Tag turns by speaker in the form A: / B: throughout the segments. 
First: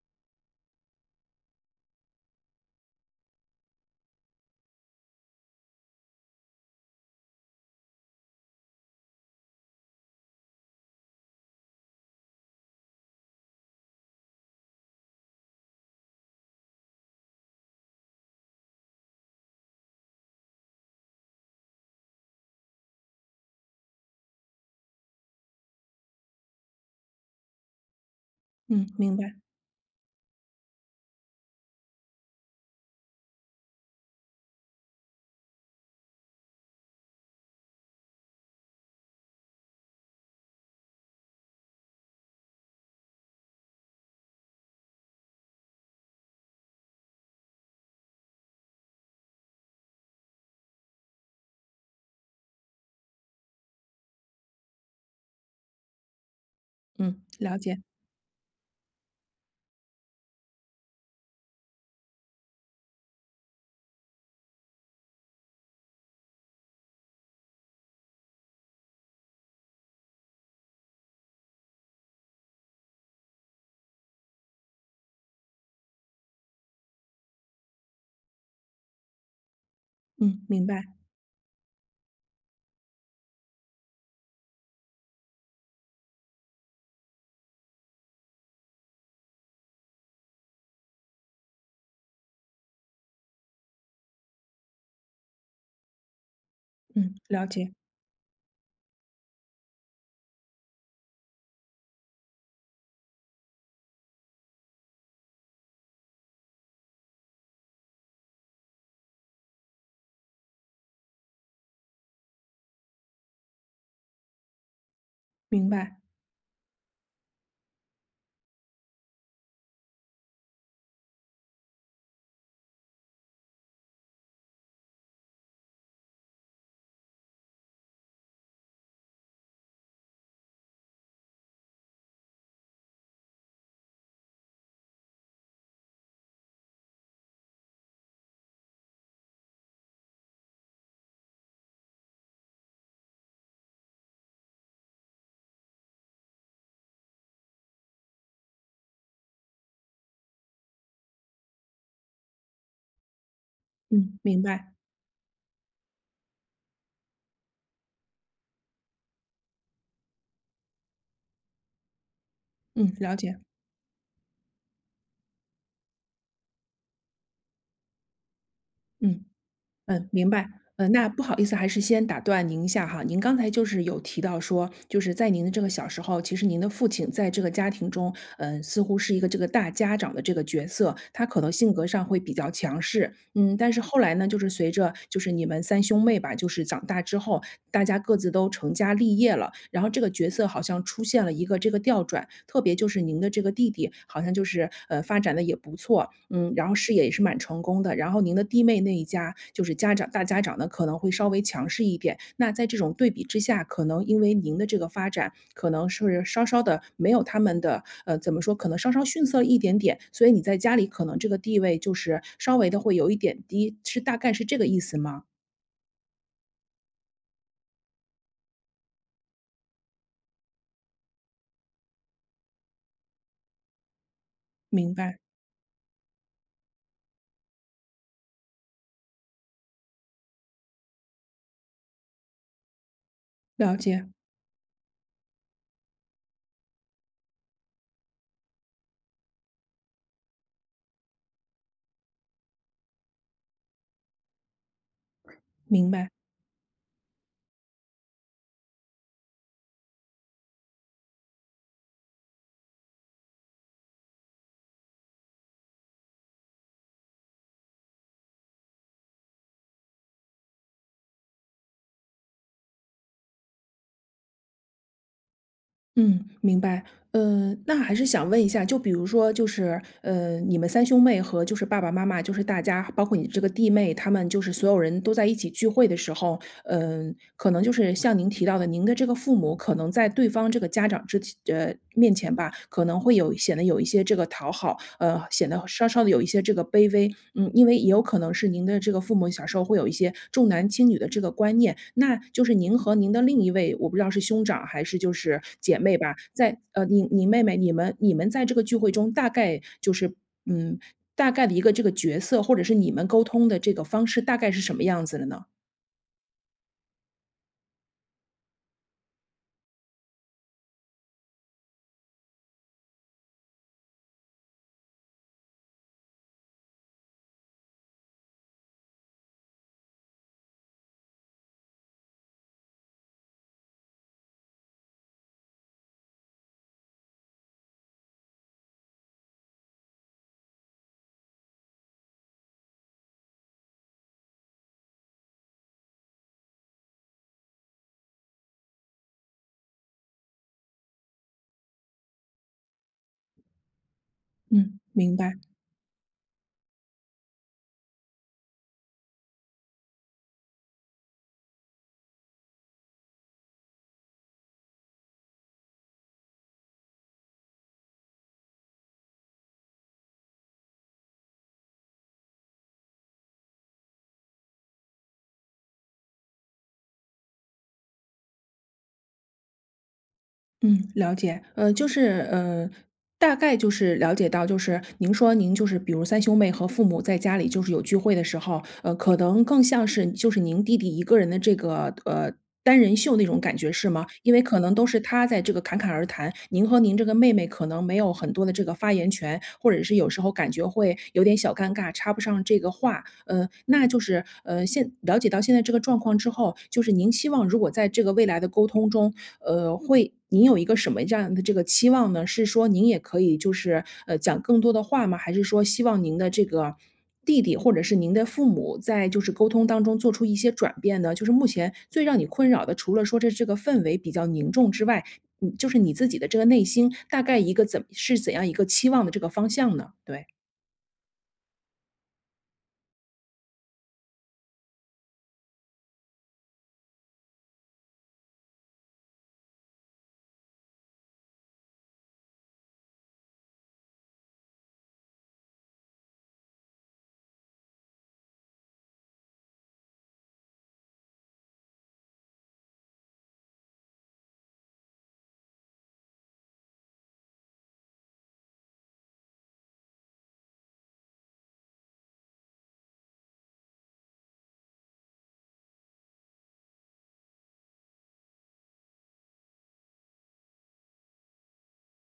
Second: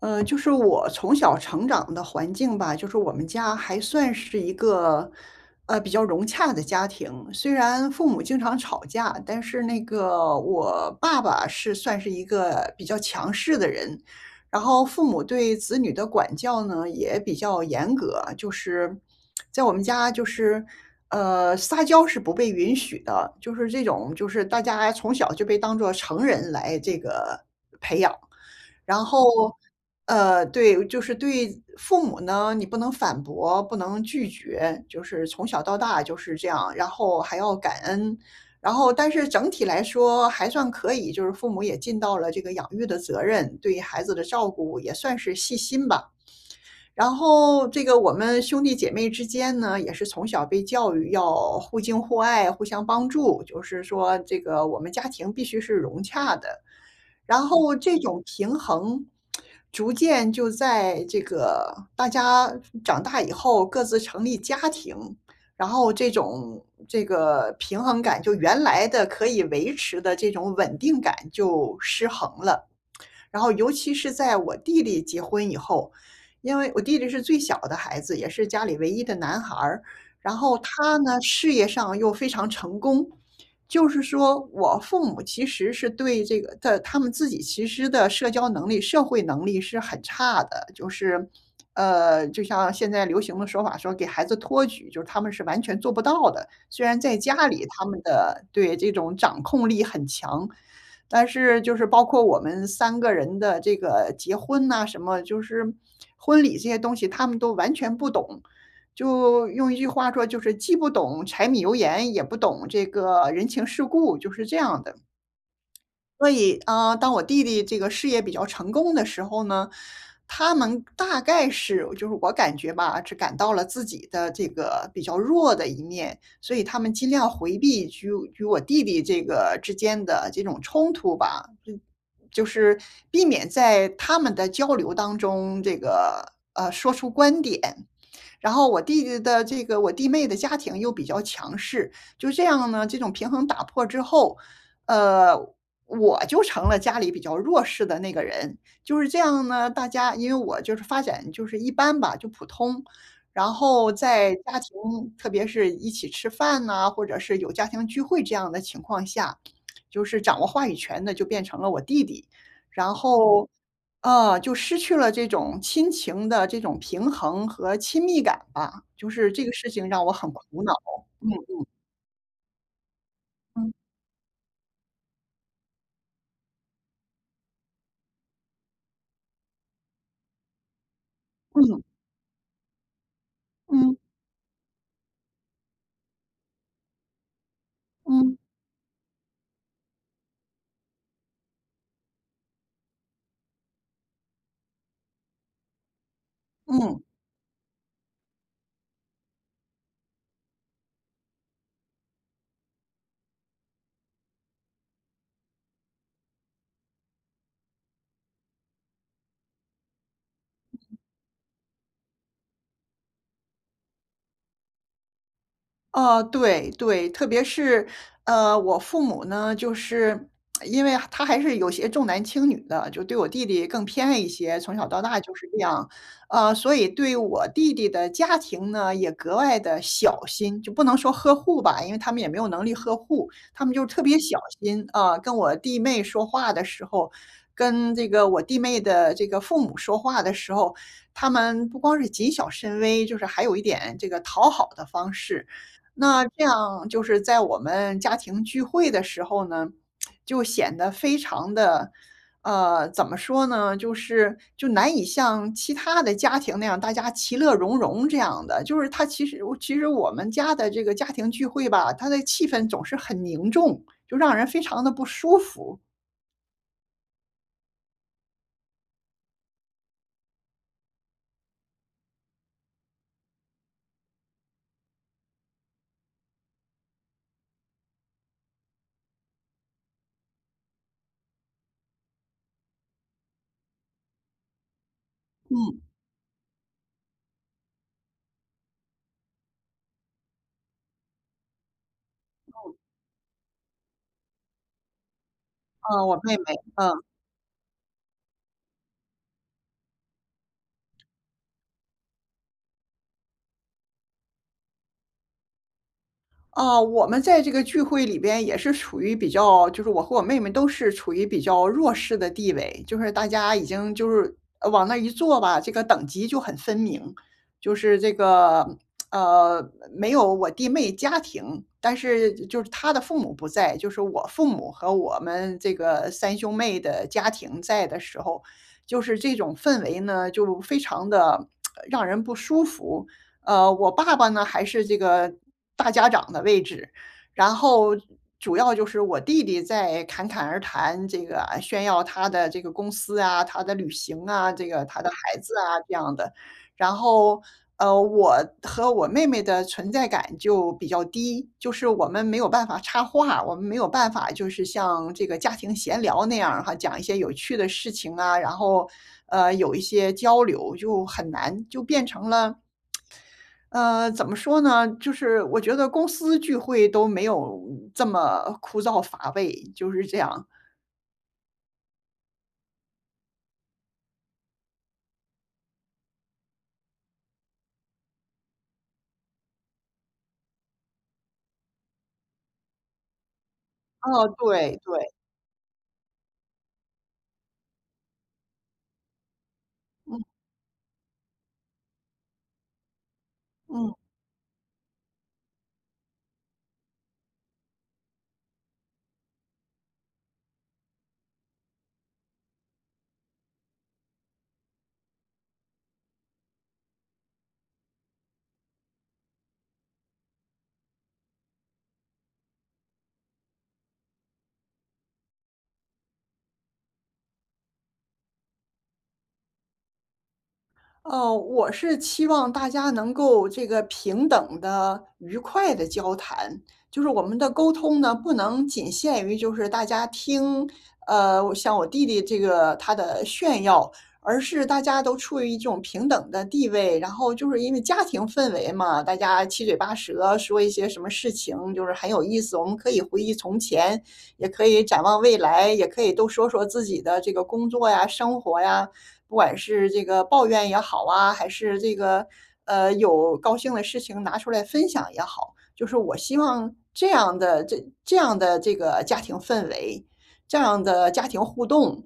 A: 就是我从小成长的环境吧，就是我们家还算是一个，比较融洽的家庭。虽然父母经常吵架，但是那个我爸爸是算是一个比较强势的人，然后父母对子女的管教呢也比较严格，就是在我们家就是。撒娇是不被允许的，就是这种，就是大家从小就被当做成人来这个
B: 嗯，
A: 然
B: 明白。
A: 后，对，就是对父母呢，你不能反驳，不能拒绝，就是从小到大就是这样，然后还要感恩。然后，但是整体来说还算可以，就是父母也尽到了这个养育的责任，对孩子的照顾也算是细心吧。然后，这个我们兄弟姐妹之间呢，也是从小被教育要互敬互爱、互相帮助，就是说这个我们家庭必须是融洽的。
B: 嗯，
A: 然
B: 了
A: 后
B: 解。
A: 这种平衡，逐渐就在这个大家长大以后各自成立家庭，然后这种这个平衡感，就原来的可以维持的这种稳定感就失衡了。然后尤其是在我弟弟结婚以后，因为我弟弟是最小的孩子，也是家里唯一的男孩儿，然
B: 嗯，
A: 后
B: 明白。
A: 他呢，事业上又非常成功。就是说我父母其实是对这个的他们自己其实的社交能力、社会能力是很差的，就是，就像现在流行的说法说给孩子托举，就是他们是完全做不到的。虽然
B: 嗯，
A: 在
B: 了
A: 家里
B: 解。
A: 他们的对，这种掌控力很强，但是就是包括我们三个人的这个结婚呐什么，就是婚礼这些东西他们都完全不懂。就用一句话说，就是既不懂柴米油盐，也不懂这个人情世故，就是这样的。
B: 明白。
A: 所以，啊，当我弟弟这个事业比较成功的时候呢，他们大概是就是我感觉吧，只感到了自己的这个比较弱的一面，所以他们尽量回避与我弟弟这个之间的这种冲突吧，就是避免在他们的交流当中，这个，说出观点。然后我弟弟的这个我弟妹的家庭又比较强势，就这样呢，这种平衡打破之后，呃我就成了家里比较弱势的那个人，就是这样呢。大家因为我就是发展就是一般吧，就普通，然后
B: 嗯，
A: 在
B: 明
A: 家庭，
B: 白。
A: 特别是一起吃饭呐，或者是有家庭聚会这样的情况下，就是掌握话语权的就变成了我弟弟，然
B: 嗯，了解。
A: 后，就失去了这种亲情的这种平衡和亲密感吧，就
B: 嗯。
A: 是这个事情让
B: 嗯，
A: 我很
B: 明
A: 苦
B: 白。
A: 恼。
B: 嗯，那不
A: 嗯
B: 好意思，还是先打断您一下哈。您刚才
A: 嗯
B: 有提到说，在您的小时候，其实您的父亲在这个家庭中，似乎是一个大家长的这个角色，他可能性
A: 嗯
B: 格上会比较强势。嗯，但是
A: 嗯
B: 后来呢，随着你们三兄妹吧，长大之后，大家各自
A: 嗯
B: 都成家立业了，然后这个角色好像出现了一个这个调转。特别您的这个弟弟，好像发展的也不错。嗯，然后事
A: 嗯。
B: 业也是蛮成功的，然后您的弟妹那一家就是家长大家长呢可能会稍微强势一点。那在这种对比之下，可能因为您的这个发展，可能是稍稍的没有他们的，怎么说，可能稍稍逊色一点点，所以你在家里可能这个地位稍微的会有一点低，是大概是这个意思吗？
A: 对对，特别是，我父母呢，就是因为他还是有些重男轻女的，就对我弟弟更偏爱一些，从小
B: 明
A: 到
B: 白。
A: 大就是这样。所以对我弟弟的家庭呢，也格外的小心，就不能说呵护吧，因为他们也没有能力呵护，他们
B: 了
A: 就是特
B: 解。
A: 别小心。啊，跟我弟妹说话的时候，跟这个我弟妹的这个父母说话的时候，他们不光是谨小慎微，就是还有一点这个讨好的方式。
B: 明白。
A: 那这样就是在我们家庭聚会的时候呢，就显得非常的，怎么说呢，就是难以像其他的家庭那样，大家其乐融融这样的。就是他其实我们家的这个家庭聚会吧，他的气氛总是很凝重，就让人非常的不舒服。
B: 嗯，明白。那还是想问一下，就比如说，你们三兄妹和爸爸妈妈，大家，包括你这个弟妹，他们所有人都在一起聚会的时候。嗯，可能就是像您提到的，您的这个父母可能在对方这个家长面前吧，可能会显得有一些这个讨好，显得
A: 嗯，
B: 稍稍的有一些这个卑微。嗯，因为也有可能是您的这个父母小时候会有一些重男轻女的这个观念，那您和您的另一位，我不知道是兄长还是姐妹
A: 啊，
B: 吧，
A: 我妹妹，嗯。
B: 你妹妹，你们在这个聚会中大概就是。嗯，大概的一个这个角色，或者是你们沟通的这个方式大概是什么样子的呢？
A: 啊，我们在这个聚会里边也是处于比较就是我和我妹妹都是处于比较弱势的地位，就是大家已经就是往那儿一坐吧，这个等级就很分明。就是这个，没有我弟妹家庭，但是就是她的父母不在，就是我父母和我们这个三兄妹的家庭在的时候，就是这种氛围呢，就非常的让人不舒服。我爸爸呢还是这个大家长的位置，然后主要就是我弟弟在侃侃而谈，这个啊炫耀他的这个公司啊，他的旅行啊，这
B: 嗯，
A: 个他的
B: 明
A: 孩
B: 白。
A: 子啊这样的，然后。我和我妹妹的存在感就比较低，就是我们没有办法插话，我们没有办法就是像这个家庭闲聊那样儿哈，讲一些有趣的事情啊，然后有一些交流就很难，就变成了怎么说呢？就是我觉得公司聚会都没有这么枯燥乏味，就是这样。
B: 嗯，了解。大概就是了解到，您说您就是比如三兄妹和父母在家里有聚会的时候，呃，可能更像是您弟弟一个人的单人秀那种感觉是吗？
A: 哦，
B: 因为可能
A: 对
B: 都是
A: 对，
B: 他在这个侃侃而谈，您和您这个妹妹可能没有很多的这个发言权，或者是有时
A: 嗯
B: 候感觉会有点小尴尬，插不上这个话。呃，那
A: 嗯。
B: 就是。就是呃，现了解到现在这个状况之后，您希望如果在这个未来的沟通中，您有一个什么这样的这个期望呢？是说您也可以讲更多的话吗？还是说希望您的这个弟弟或者是您的父母在沟通当中做出一些转变呢？就是目前最让你困扰的，除了说这个氛围比较凝重之外。嗯，你自己的这个内心大概一个怎样一个期望的这个方向呢？对。
A: 哦，我是期望大家能够这个平等的、愉快的交谈，就是我们的沟通呢，不能仅限于就是大家听，我像我弟弟这个他的炫耀，而是大家都处于一种平等的地位。然后就是因为家庭氛围嘛，大家七嘴八舌说一些什么事情，就是很有意思。我们可以回忆从前，也可以展望未来，也可以都说说自己的这个工作呀、生活呀。不管是这个抱怨也好啊，还是这个，有高兴的事情拿出来分享也好，就是我希望这样的这个家庭氛围，这样的家庭互动，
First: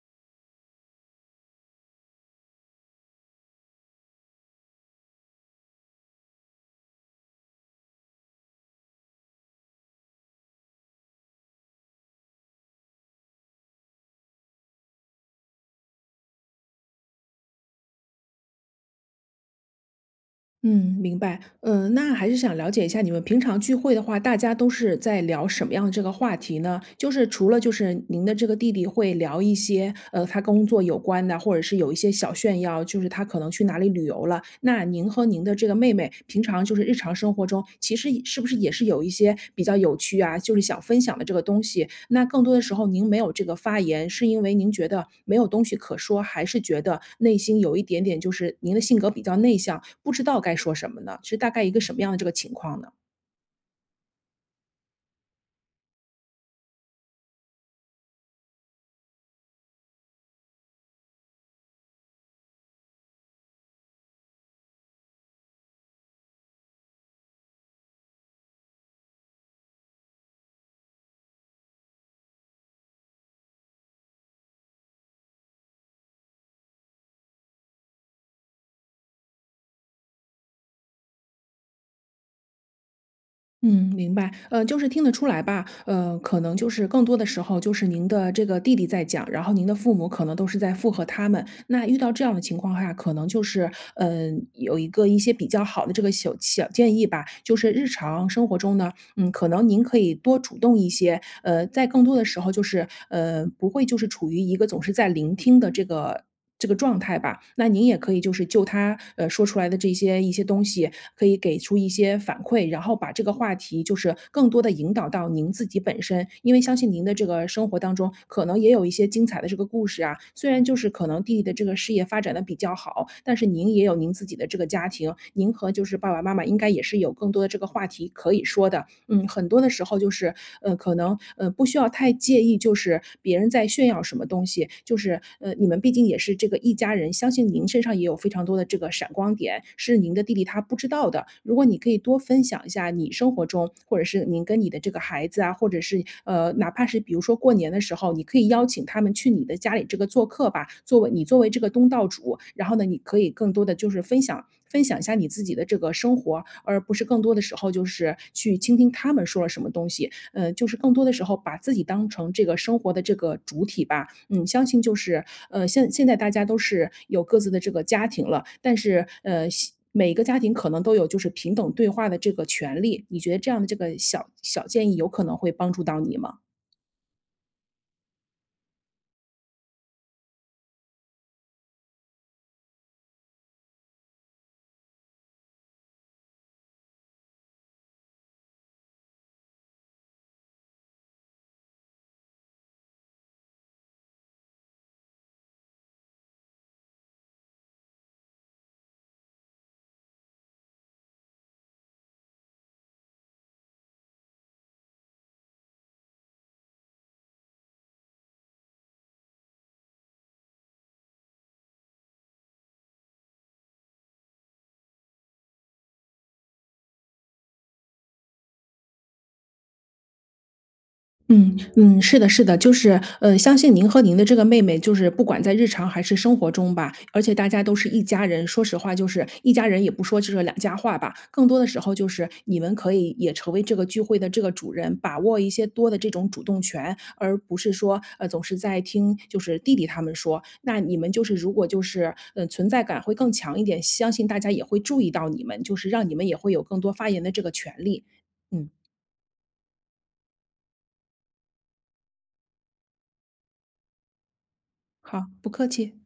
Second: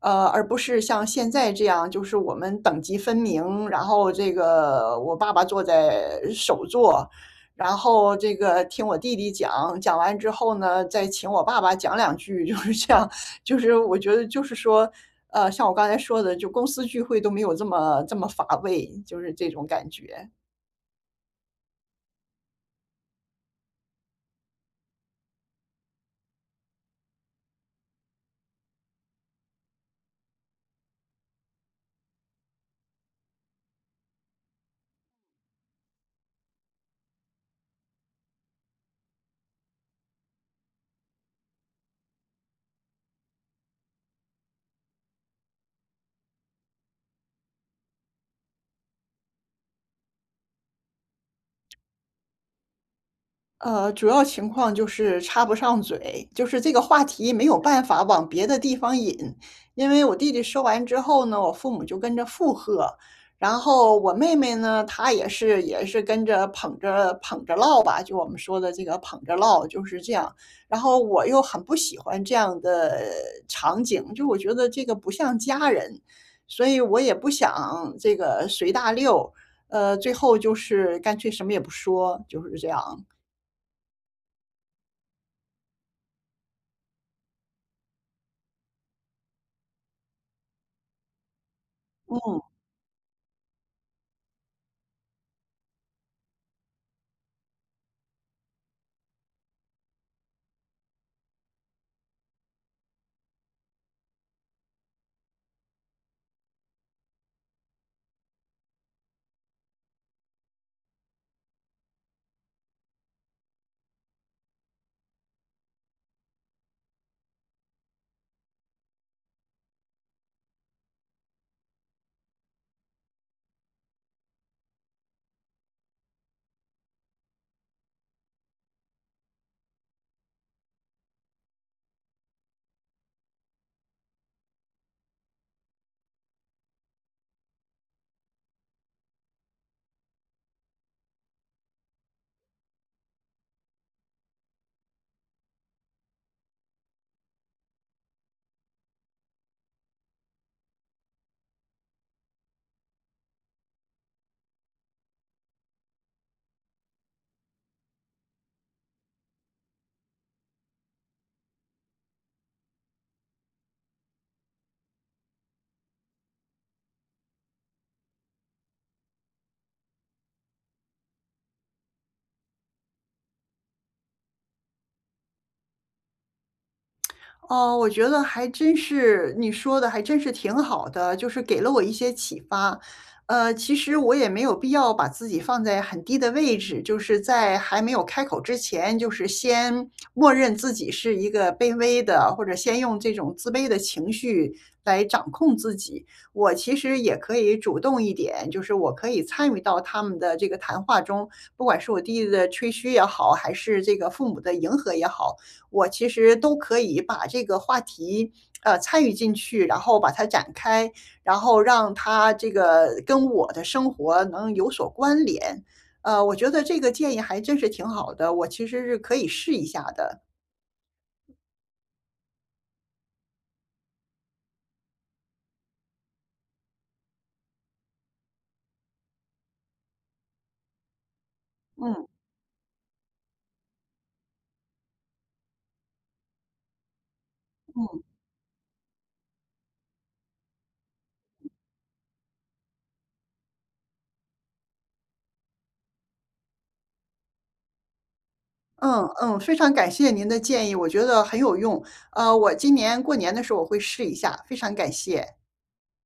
A: 而不是像现在这样，就是我们等级分明，然后这个我爸爸坐在首座，然后这个听我弟弟讲，讲完之后呢，再请我爸爸讲两句，就是这样。就是我觉得就是说，像我刚才说的，就公司聚会都没有这么乏味，就是这种感觉。
B: 嗯，明白。嗯，那还是想了解一下你们平常聚会的话，大家都是在聊什么样的这个话题呢？就是除了您的这个弟弟会聊一些，他工作有关的，或者是有一些小炫耀，就是他可能去哪里旅游了。那您和您的这个妹妹，平常就是日常生活中，其实是不是也是有一些比较有趣啊，想分享的这个东西？那更多的时候您没有这个发言，是因为您觉得没有东西可说，还是觉得内心有一点点您的性格比较内向，不知道该说什么呢？是大概一个什么样的这个情况呢？
A: 主要情况就是插不上嘴，就是这个话题没有办法往别的地方引。因为我弟弟说完之后呢，我父母就跟着附和，然后我妹妹呢，她也是跟着捧着唠吧，就我们说的这个捧着唠就是这样。然后我又很不喜欢这样的场景，就我觉得这个不像家人，所以我也不想这个随大溜，最后就是干脆什么也不说，就是这样。
B: 嗯，明白。就是听得出来吧，可能就是更多的时候您的这个弟弟在讲，然后您的父母可能都是在附和他们。那遇到这样
A: 嗯，
B: 的情况下，可能就是，有一个一些比较好的这个小小建议吧，就是日常生活中呢，嗯，可能您可以多主动一些。呃，在更多的时候就是，呃，不会就是处于一个总是在聆听的这个状态吧。那您也可以就他，说出来的这些一些东西，可以给出一些反馈，然后把这个话题就是更多的引导到您自己本身。因为相信您的这个生活当中，可能也有一些精彩的这个故事啊，虽然就是可能弟弟的这个事业发展的比较好，但是您也有您自己的这个家庭，您和爸爸妈妈应该也是有更多的这个话题可以说的。嗯，很多的时候就是，可能，不需要太介意，就是别人在炫耀什么东西，你们毕竟也是这个一家人，相信您身上也有非常多的这个闪光点，是您的弟弟他不知道的。如果你可以多分享一下你生活中，或者是您跟你的这个孩子啊，或者是，呃，哪怕是比如说过年的时候，你可以邀请他们去你的家里这个做客吧，作为这个东道主，然后呢，你可以更多的就是分享一下你自己的这个生活，而不是更多的时候就是去倾听他们说了什么东西。呃，就是更多的时候把自己当成这个生活的这个主体吧。嗯，相信就是呃，现在大家都是有各自的这个家庭了，但是呃。西每个家庭可能都有就是平等对话的这个权利，你觉得这样的这个小小建议有可能会帮助到你吗？
A: 哦，我觉得还真是你说的还真是挺好的，就是给了我一些启发。其实我也没有必要把自己放在很低的位置，就是在还没有开口之前，就是先默认自己是一个卑微的，或者先用这种自卑的情绪来掌控自己。我其实也可以主动一点，就是我可以参与到他们的这个谈话中，不管是我弟弟的吹嘘也好，还是这个父母的迎合也好，我其实都可以把这个话题，参与进去，然后把它展开，然后让它这个跟我的生活能有所关联。我觉得这个建议还真是挺好的，我其实是可以试一下的。
B: 嗯嗯，是的，是的，相信您和您的这个妹妹，不管在日常还是生活中吧，而且大家都是一家人，说实话，就是一家人也不说这个两家话吧，更多的时候
A: 嗯
B: 你们可以也成为这个聚会的这个主人，把握一些多的这种主动权，而不是说，
A: 嗯。
B: 总是在听弟弟他们说，那你们就是如果就是，嗯存在感会更强一点，相信大家也会注意到你们，让你们也会有更多发言的这个权利。嗯。
A: 嗯嗯，非常感谢您的建议，我觉得很有用。我今年过年的时候我会试一下，非常感
B: 好，
A: 谢。
B: 不客气。